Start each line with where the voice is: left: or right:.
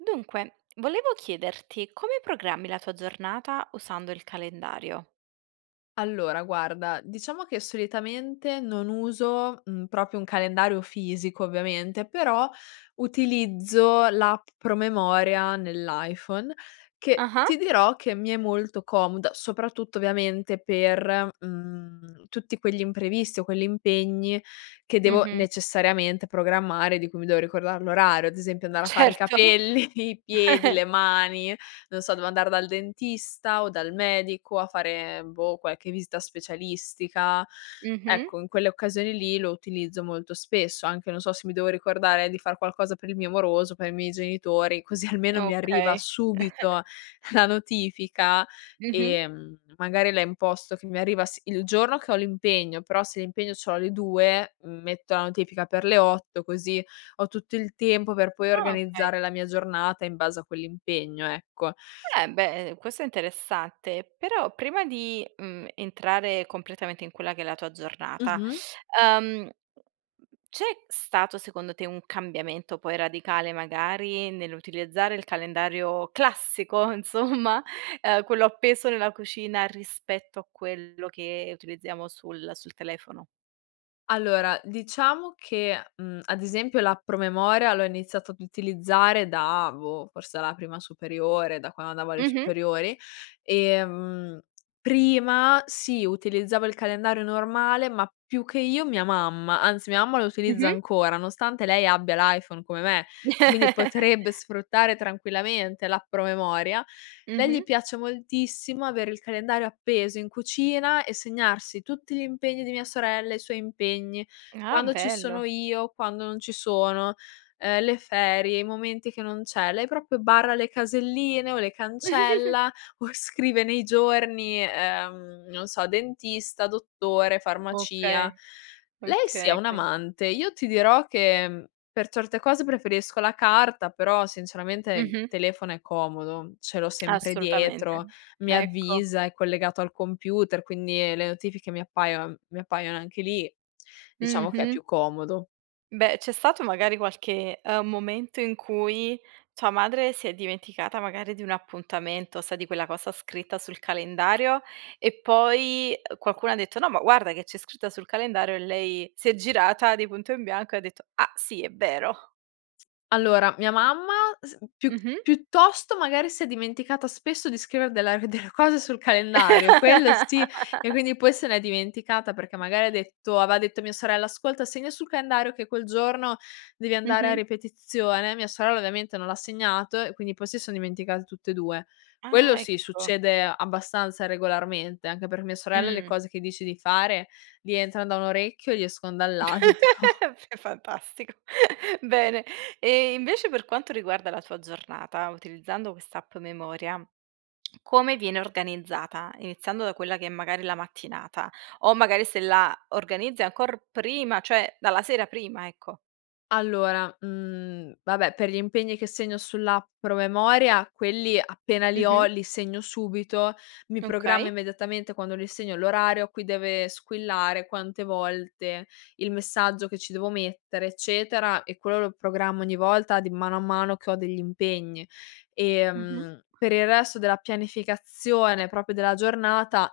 right: Dunque, volevo chiederti come programmi la tua giornata usando il calendario?
left: Allora, guarda, diciamo che solitamente non uso, mhmm, proprio un calendario fisico ovviamente, però utilizzo l'app promemoria nell'iPhone, che
right: Ah-ah.
left: ti dirò che mi è molto comoda, soprattutto ovviamente per, mhmm, tutti quegli imprevisti o quelli impegni che devo
right: Mh-mh.
left: necessariamente programmare, di cui mi devo ricordar l'orario, ad esempio andare a fare i
right: Certo.
left: capelli, i piedi, le mani, non so, devo andare dal dentista o dal medico, a fare, boh, qualche vista specialistica.
right: Mh-mh.
left: Ecco, in quelle occasioni lì lo utilizzo molto spesso, anche non so, se mi devo ricordare di far qualcosa per il mio moroso, per i miei genitori, così almeno mi arriva
right: Okay.
left: subito la notifica,
right: Mh-mh.
left: ehm, magari la imposto che mi arriva si il giorno che ho l'impegno, però se l'impegno ce l'ho alle 2, metto la notifica per le 8 così ho tutto il tempo per poi
right: Ah, okay.
left: organizzare la mia giornata in base a quell'impegno, ecco.
right: Eh beh, ehm, questo è interessante. Però prima di, mhmm, entrare completamente in quella che è la tua giornata,
left: Mh-mh.
right: ehm, c'è stato secondo te un cambiamento poi radicale, magari nell'utilizzare il calendario classico insomma, uhm, quello appeso nella cucina, rispetto a quello che utilizziamo sul sul telefono?
left: Allora, diciamo che, mhmm, ad esempio l'app promemoria l'ho iniziato ad utilizzare da, boh, forse a la prima superiore, da quando andavo alle
right: Mh-mh.
left: superiori. Ehm, prima sì, utilizzavo il calendario normale ma più che io, mia mamma, anzi, mia mamma lo utilizza
right: Mh-mh.
left: ancora, nonostante lei abbia l'iPhone come me, quindi potrebbe sfruttare tranquillamente l'app promemoria, lei
right: Mh-mh.
left: gli piace moltissimo avere il calendario appeso in cucina e segnarsi tutti gli impegni di mia sorella, i suoi impegni,
right: Ah,
left: quando ci sono
right: bello.
left: io, quando non ci sono, ehm, le ferie, i momenti che non c'è, lei proprio barra le caselline o le cancella o scrive nei giorni, ehm, non so, dentista, dottore, farmacia;
right: Okay.
left: lei sì, è
right: Okay.
left: un
right: Quin
left: amante. Io ti dirò che, mhmm, per certe cose preferisco la carta, però sinceramente il
right: Mh-mh.
left: telefono è comodo. Ce l'ho sempre
right: Assolutamente.
left: dietro, mi
right: Ecco.
left: avvisa, è collegato al computer, quindi, ehm, le notifiche mi appaio mi appaiono anche lì. Diciamo che è
right: Mh-mh.
left: più comodo.
right: Beh, c'è stato magari qualche, ehm, momento in cui tua madre si è dimenticata, magari, di un appuntamento, sai di quella cosa scritta sul calendario e poi, uhm, qualcuno ha detto: "No ma guarda che c'è scritta sul calendario." E lei si è girata di punto in bianco e ha detto: "Ah sì, è vero"?
left: Allora mia mamma s piu
right: Mh-mh.
left: piuttosto, magari si è dimenticata spesso di scrivere della [unintelligible] delle cose sul calendario. Quello sì e quindi poi se l'è dimenticata perché magari ha detto aveva detto a mia sorella. "Ascolta segna sul calendario che quel giorno devi andare a
right: Mh-mh.
left: ripetizione." Mia sorella ovviamente non l'ha segnato, e quindi poi si son dimenticate tutte e due. Quello
right: Ah,
left: sì
right: ecco.
left: succede abbastanza regolarmente. Anche per mia sorella le
right: Mh.
left: cose che dici di fare gli entrano da un orecchio e gli escon dall'altro.
right: È f fantastico. Bene, e invece per quanto riguarda la tua giornata utilizzando quest'app memoria, come viene organizzata? Iniziando da quella che è, magari, la mattinata o magari se la organizzi ancor prima, cioè dalla sera prima, ecco.
left: Allora, mhmm, vabbè per gli impegni che segno sull'app Promemoria quelli appena li ho,
right: Mh-mh.
left: li segno subito, mi programma
right: Okay.
left: immediatamente quando li segno l'orario a cui deve squillare, quante volte, il messaggio che ci devo mettere, eccetera, e quello lo programmo ogni volta di mano a mano che ho degli impegni.
right: Mh-mh.
left: Ehm, per il resto della pianificazione, proprio della giornata,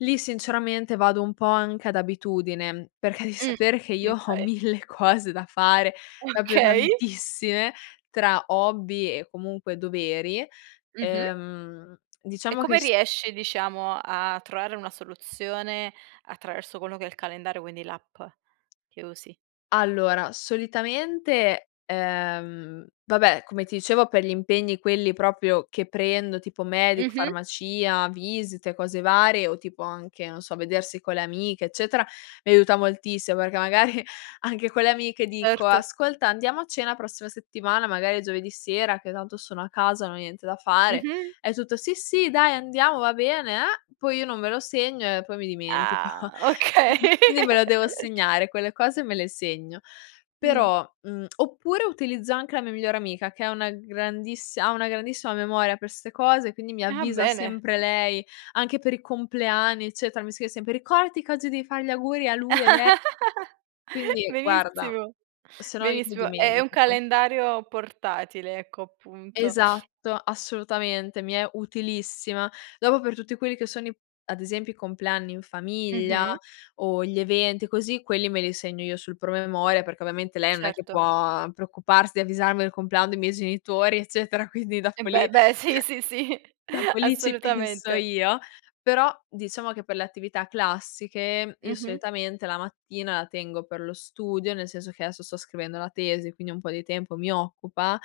left: lì sinceramente vado un po' anche ad abitudine, perché devi
right: Mh.
left: sapere che io ho
right: Okay.
left: mille cose da fare proprio
right: Okay.
left: tantissime tra hobby e comunque doveri.
right: Mh-mh.
left: Ehm,
right: E
left: diciamo che
right: come
left: s
right: riesci, diciamo, a trovare una soluzione attraverso quello che è il calendario quindi l'app che usi?
left: Allora solitamente ehm, vabbè come ti dicevo per gli impegni quelli proprio che prendo tipo medico,
right: Mh-mh.
left: farmacia, visite, cose varie o tipo anche, non so, vedersi con le amiche, eccetera, mi aiuta moltissimo perché magari anche con le amiche dico:
right: Certo.
left: "Ascolta andiamo a cena prossima settimana, magari giovedì sera che tanto sono a casa, non ho niente da fare."
right: Mh-mh.
left: E tutto: "Sì, sì ,dai andiamo va bene, eh" poi io non me lo segno e poi mi dimentico.
right: Ah okay.
left: Quindi me lo devo segnare, quelle cose me le segno
right: Mh.
left: però mhmm, oppure utilizzo anche la mia migliore amica che è una grandissi ha una grandissima memoria per ste cose, quindi mi
right: Ah
left: avvisa
right: bene.
left: sempre lei anche per i compleanni, eccetera, mi scrive sempre: "Ricordati che oggi devi fare gli auguri a lui e lei." Quindi, guarda,
right: Benissimo,
left: sennò io mi
right: benissimo è un
left: dimentico.
right: calendario portatile ecco appunto.
left: Esatto. Assolutamente. Mi è utilissima. Dopo per tutti quelli che sono i ad esempio i compleanni in famiglia
right: Mh-mh.
left: o gli eventi così, quelli me li segno io sul promemoria perché ovviamente lei non è che
right: Certo.
left: può preoccuparsi di avvisarmi del compleanno dei miei genitori, eccetera, quindi
right: Eh,
left: dopo lì
right: beh, beh, sì, sì, sì,
left: dopo lì ci penso
right: assolutamente.
left: io. Però diciamo che per le attività classiche io
right: Mh-mh.
left: solitamente la mattina la tengo per lo studio, nel senso che adesso sto scrivendo la tesi, quindi un po' di tempo mi occupa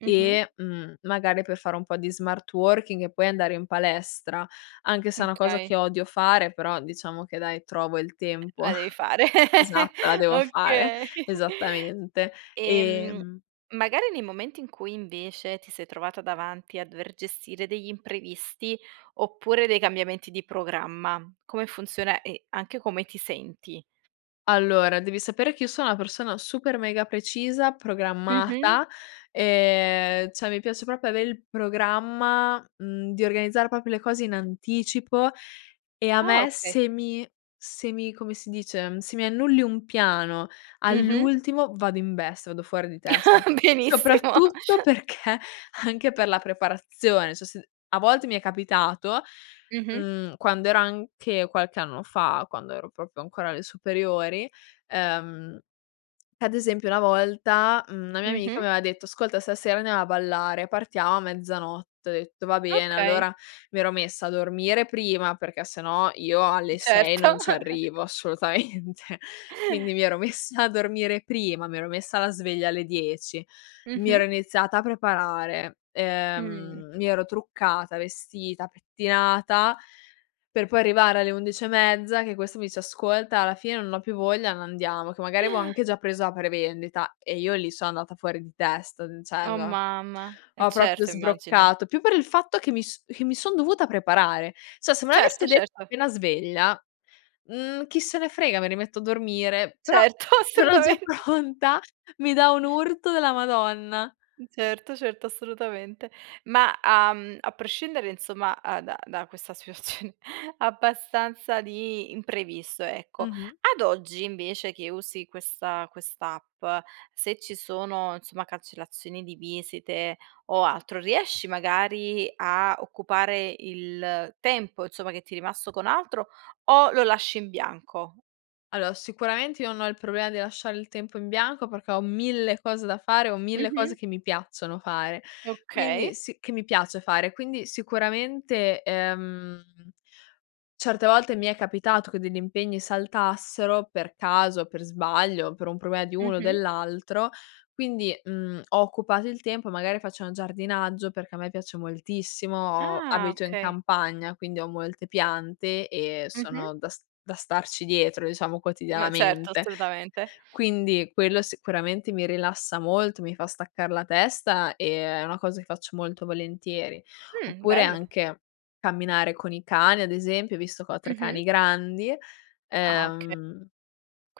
right: Mh-mh.
left: e, mhmm, magari per fare un po' di smart working e poi andare in palestra, anche se è
right: Mh,
left: una cosa
right: okay.
left: che odio fare, però diciamo che dai trovo il
right: [unintelligible]
left: tempo
right: La devi fare.
left: esatto la devo fare
right: Okay.
left: esattamente,
right: Ehm,
left: ehm
right: magari nei momenti, in cui invece ti sei trovata davanti a dover gestire degli imprevisti, oppure dei cambiamenti di programma, come funziona e anche come ti senti?
left: Allora devi sapere che io sono una persona super mega precisa,
right: Mh-mh.
left: programmata, ehm, cioè mi piace proprio avere il programma mhmm, di organizzare proprio le cose in anticipo e a
right: Ah
left: me
right: okay.
left: se mi se mi come si dice? Se mi annulli un piano
right: Mh-mh.
left: all'ultimo vado in bestia, vado fuori di testa
right: Benissimo.
left: soprattutto perché anche per la preparazione. Cioè se a volte mi è capitato,
right: Mh-mh.
left: mhmm, quando ero anche qualche anno fa, quando ero proprio ancora alle superiori ehm, ad esempio una volta, mhmm, una mia amica
right: Mh-mh.
left: mi aveva detto: "Ascolta stasera andiamo a ballare partiamo a mezzanotte." Ho detto: "Va bene."
right: Okay.
left: Allora mi ero messa a dormire prima perché se no io alle 6
right: Certo.
left: non ci arrivo assolutamente quindi mi ero messa a dormire prima mi ero messa la sveglia alle 10 mi ero
right: Mh-mh.
left: iniziata a preparare,
right: Mh.
left: ehm, mi ero truccata, vestita, pettinata per poi arrivare alle 11 e mezza che questo mi dice: "Ascolta alla fine non ho più voglia, non andiamo." Che magari avevo anche già preso a prevendita e io lì sono andata fuori di testa.
right: Oh
left: Cioè
right: mamma!
left: [unintelligible]
right: E
left: ho proprio
right: certo immagino.
left: sbroccato più per il fatto che mi s che mi son dovuta preparare, cioè se me
right: Certo
left: l'avesse detto
right: certo.
left: appena sveglia, mhmm, chi se ne frega, mi rimetto a dormire, però
right: Certo
left: sono già
right: assolutamen
left: pronta mi dà un urto della Madonna.
right: Certo, certo assolutamente. Ma a mhmm, a prescindere insomma a da da questa situazione abbastanza di imprevisto ecco.
left: Mh-mh.
right: Ad oggi invece, che usi questa quest'app se ci sono insomma cancellazioni di visite o altro, riesci magari a occupare il tempo, insomma che ti è rimasto con altro o lo lasci in bianco?
left: Allora, sicuramente io non ho il problema di lasciare il tempo in bianco perché ho 1000 cose da fare, ho 1000 cose
right: Mh-mh.
left: che mi piacciono fare, quindi
right: Okay.
left: si che mi piace fare, quindi sicuramente, ehm, certe volte mi è capitato che degli impegni saltassero per caso, per sbaglio, per un problema di uno o
right: Mh-mh.
left: dell'altro quindi, mhmm, ho occupato il tempo magari faccio un giardinaggio perché a me piace moltissimo ho
right: Ah
left: abito in
right: okay.
left: campagna, quindi ho molte piante e
right: Mh-mh.
left: sono da s da starci dietro, diciamo,
right: Beh, certo
left: quotidianamente.
right: assolutamente.
left: Quindi quello sicuramente mi rilassa molto, mi fa staccar la testa e è una cosa che faccio molto volentieri,
right: Mh,
left: oppure
right: bello.
left: anche camminare con i cani ad esempio visto che ho 3 cani
right: Mh-mh.
left: grandi,
right: Ah okay.
left: ehm,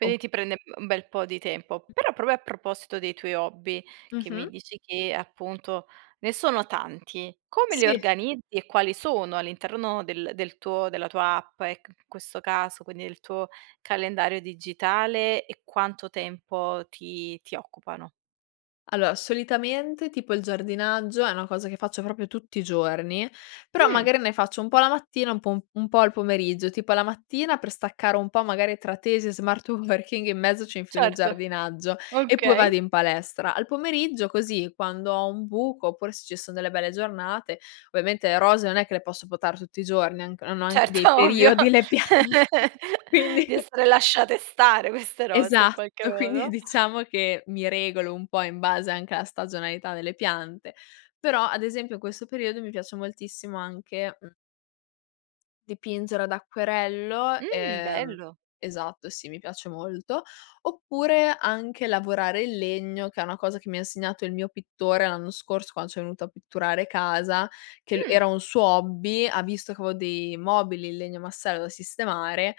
left: o
right: ti prende, mhmm, un bel po' di tempo
left: Mh.
right: però proprio a proposito dei tuoi hobby, che mi
left: Mh-mh.
right: dici che, appunto, ne sono tanti. Come li
left: Sì.
right: organizzi? E quali sono all'interno del del tuo della tua app e c in questo caso quindi del tuo calendario digitale e quanto tempo ti ti occupano?
left: Allora solitamente, tipo, il giardinaggio è una cosa che faccio proprio tutti i giorni, però
right: Mh.
left: magari ne faccio un po' la mattina un po' un po' al pomeriggio. Tipo alla mattina per staccare un po' magari tra tesi e smart working in mezzo ci infilo il
right: Certo,
left: giardinaggio e poi vado
right: okay.
left: in palestra. Al pomeriggio, così, quando ho un buco, oppure se ci son delle belle giornate ovviamente le rose, non è che le posso potare tutti i giorni han anc hanno anche dei
right: Certo ovvio
left: periodi le piante quindi
right: di essere lasciate stare queste rose in
left: Esatto
right: qualche
left: quindi
right: modo.
left: diciamo che mi regolo un po' in base anche alla stagionalità delle piante, però, ad esempio, in questo periodo mi piace moltissimo anche, mhmm dipingere ad acquerello
right: Mh
left: ehm,
right: bello.
left: esatto sì, mi piace molto. Oppure anche lavorare il legno, che è una cosa che mi ha insegnato il mio pittore, l'anno scorso, quando c'è venuto a pitturare casa, che l
right: Mh.
left: era un suo hobby ha visto che avevo dei mobili in legno massello da sistemare,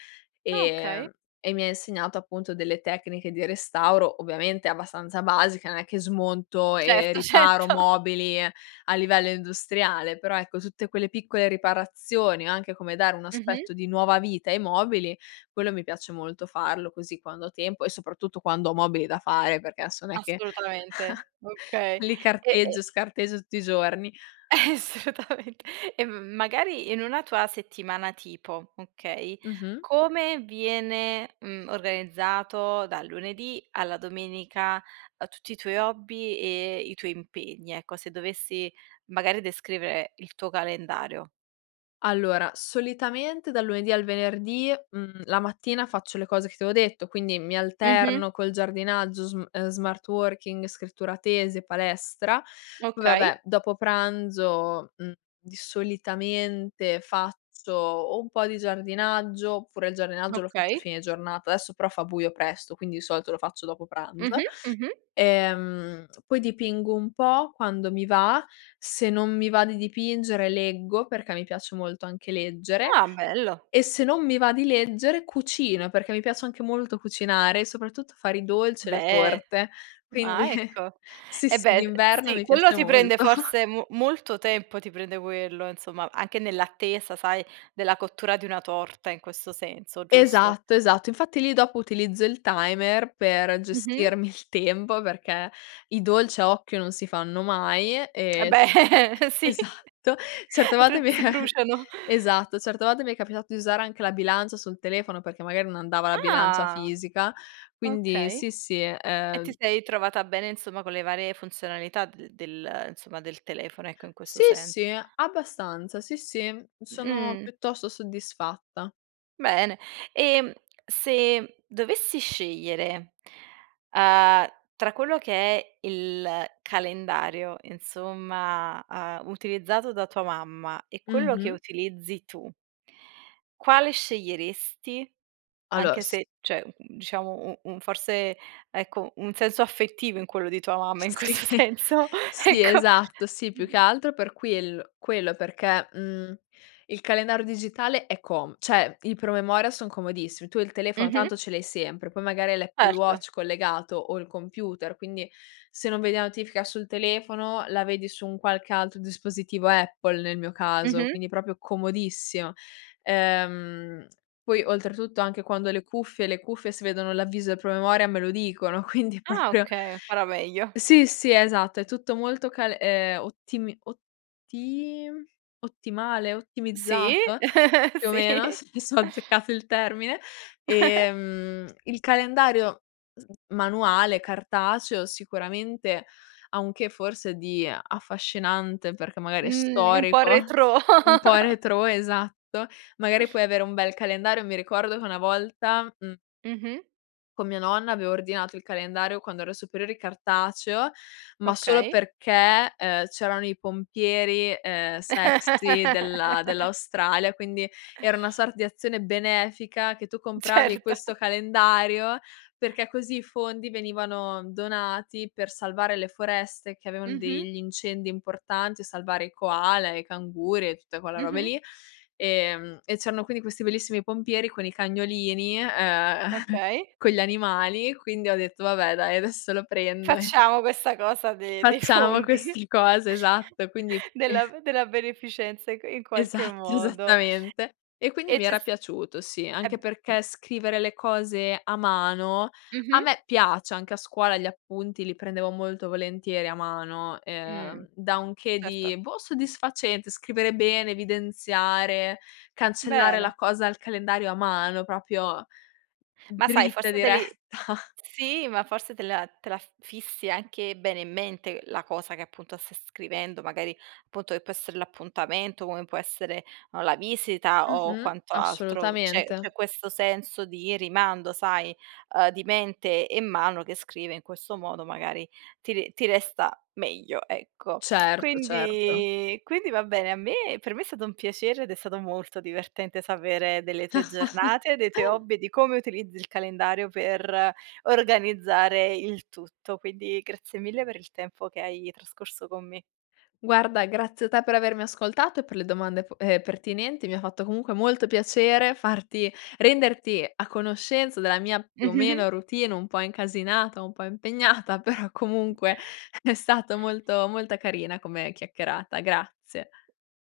right: Ah okay.
left: ehm, e mi insegnato appunto delle tecniche di restauro; ovviamente abbastanza basica, non è che smonto e
right: Certo,
left: riparo
right: certo.
left: mobili a livello industriale, però ecco, tutte quelle piccole riparazioni o anche come dare un
right: Mh-mh.
left: aspetto di nuova vita ai mobili, quello mi piace molto farlo, così, quando ho tempo e soprattutto quando ho mobili da fare, perché adesso non è che
right: Assolutamente. Okay.
left: li
right: E e
left: carteggio, scarteggio tutti i giorni.
right: Assolutamente e m magari in una tua settimana tipo okay?
left: Mh-mh.
right: Come viene, mhmm, organizzato dal lunedì alla domenica, a tutti i tuoi hobby e i tuoi impegni. Ecco se dovessi magari descrivere il tuo calendario?
left: Allora, solitamente dal lunedì al venerdì, mhmm, la mattina faccio le cose che ti avevo detto, quindi mi
right: Mh-mh.
left: alterno col giardinaggio sm smart working, scrittura tesi e palestra, poi
right: Okay.
left: vabbè, dopo pranzo, mhmm, di solitamente faccio o un po' di giardinaggio oppure il giardinaggio lo faccio a
right: Okay.
left: fine giornata, adesso però fa buio presto, quindi di solito lo faccio dopo pranzo.
right: Mh-mh, mh-mh.
left: Ehm, poi dipingo un po' quando mi va, se non mi va di dipingere leggo, perché mi piace molto anche leggere
right: Ah bello!
left: e, se non mi va di leggere, cucino perché mi piace anche molto cucinare, soprattutto fare i dolci e le
right: Beh,
left: torte quindi
right: ah ecco
left: sì,
right: e
left: sì
right: beh, uhm,
left: d'inverno
right: sì
left: mi
right: quello
left: piace
right: ti prende
left: molto.
right: forse mo molto tempo ti prende quello insomma anche nell'attesa sai della cottura di una torta in questo senso giusto?
left: Esatto, esatto infatti lì dopo utilizzo il timer per
right: Mh-mh.
left: gestirmi il tempo perché i dolci a occhio non si fanno mai,
right: Eh
left: ehm,
right: beh sì
left: esatto. Certe volte mi
right: altrimenti si bruciano.
left: esatto, certe volte mi è capitato di usare anche la bilancia sul telefono, perché magari non andava la bilancia
right: Ah
left: fisica quindi,
right: okay
left: sì, sì,
right: e ti
left: ehm
right: sei trovata bene insomma con le varie funzionalità de del insomma del telefono ecco in questo
left: Sì,
right: senso.
left: sì, abbastanza sì, sì, sono
right: Mh.
left: piuttosto soddisfatta.
right: Bene, ehm, se dovessi scegliere, uhm, tra quello che è il calendario insomma, uhm, utilizzato da tua mamma e quello che
left: Mh-mh.
right: utilizzi tu quale sceglieresti?
left: Allora
right: Anche
left: s
right: se cioè, mhmm, diciamo u un forse ecco un senso affettivo in quello di tua mamma in
left: Sì,
right: questo senso
left: sì
right: ecco.
left: esatto, sì più che altro
right: [unintelligible]
left: per quiell quello perché, mhmm, il calendario digitale è com cioè i promemoria son comodissimi, tu il telefono
right: Mh-mh.
left: tanto ce l'hai sempre, poi magari hai l'Apple
right: Certo.
left: Watch collegato o il computer quindi se non vedi la notifica sul telefono, la vedi su un qualche altro dispositivo Apple, nel mio caso,
right: Mh-mh.
left: quindi proprio comodissimo. Ehm, poi oltretutto anche quando ho le cuffie, le cuffie si vedono l'avviso del promemoria me lo dicono quindi
right: Ah
left: proprio
right: okay ancora meglio.
left: Sì, sì esatto è tutto molto cal ehm, ottimi otti ottimale,
right: Sì
left: ottimizzato più o meno
right: sì.
left: [unintelligible] se ho azzeccato il termine, ehm, il calendario sn manuale, cartaceo sicuramente ha un che forse di affascinante, perché magari è
right: Mh, un po'
left: storico
right: retrò.
left: un po' retrò, esatto, magari puoi avere un bel calendario. Mi ricordo che una volta, mhmm
right: Mh-mh.
left: con mia nonna avevo ordinato il calendario, quando ero superiori cartaceo, ma solo
right: Okay.
left: perché, ehm, c'erano i pompieri, ehm, sexy della dell'Australia, quindi era una sorta di azione benefica che tu compravi
right: Certo.
left: questo calendario, perché così i fondi venivano donati per salvare le foreste, che avevan
right: Mh-mh.
left: degli incendi importanti, o salvare i koala, e i canguri e tutte quelle robe
right: Mh-mh.
left: lì, ehm, e c'erano quindi questi bellissimi pompieri, con i cagnolini, ehm,
right: Okay.
left: con gli animali quindi ho detto vabbè dai adesso lo prendo e
right: Facciamo questa cosa de dei
left: Facciamo
right: fondi
left: questi cose esatto quindi
right: della della beneficenza in in qualche
left: Esatto,
right: modo
left: esattamente. E quindi
right: e
left: mi
right: c'è
left: era
right: st
left: piaciuto sì,
right: e
left: anche
right: b
left: perché scrivere le cose a mano a
right: Mh-mh.
left: me piace. Anche a scuola gli appunti li prendevo molto volentieri a mano,
right: Mh,
left: ehm, da un che
right: certo.
left: di, boh, soddisfacente, scrivere bene, evidenziare, cancellare la
right: Bene.
left: cosa al calendario a mano, proprio
right: Ma sai
left: dritta,
right: forse te
left: diretta.
right: li sì ma forse te la te la fissi anche bene in mente la cosa che, appunto, stai scrivendo magari punto che può essere l'appuntamento, come può essere o la visita o
left: Mh-mh.
right: quanto altro. C'è
left: Assolutamente.
right: c'è questo senso di rimando sai, ehm, di mente e mano che scrive in questo modo magari ti ri ti resta meglio ecco.
left: Certo, certo.
right: Quindi quindi va bene a me per me, è stato un piacere, ed è stato molto divertente sapere delle tue giornate, dei tuoi hobby e di come utilizzi il calendario per organizzare il tutto, quindi grazie mille per il tempo che hai trascorso con me.
left: Guarda grazie a te per avermi ascoltato e per le domande p ehm, pertinenti mi ha fatto comunque molto piacere farti renderti a conoscenza della mia, più o
right: Mh-mh, mh.
left: meno, routine un po' incasinata, un po' impegnata però comunque è stato molto molto carina come chiacchierata. Grazie.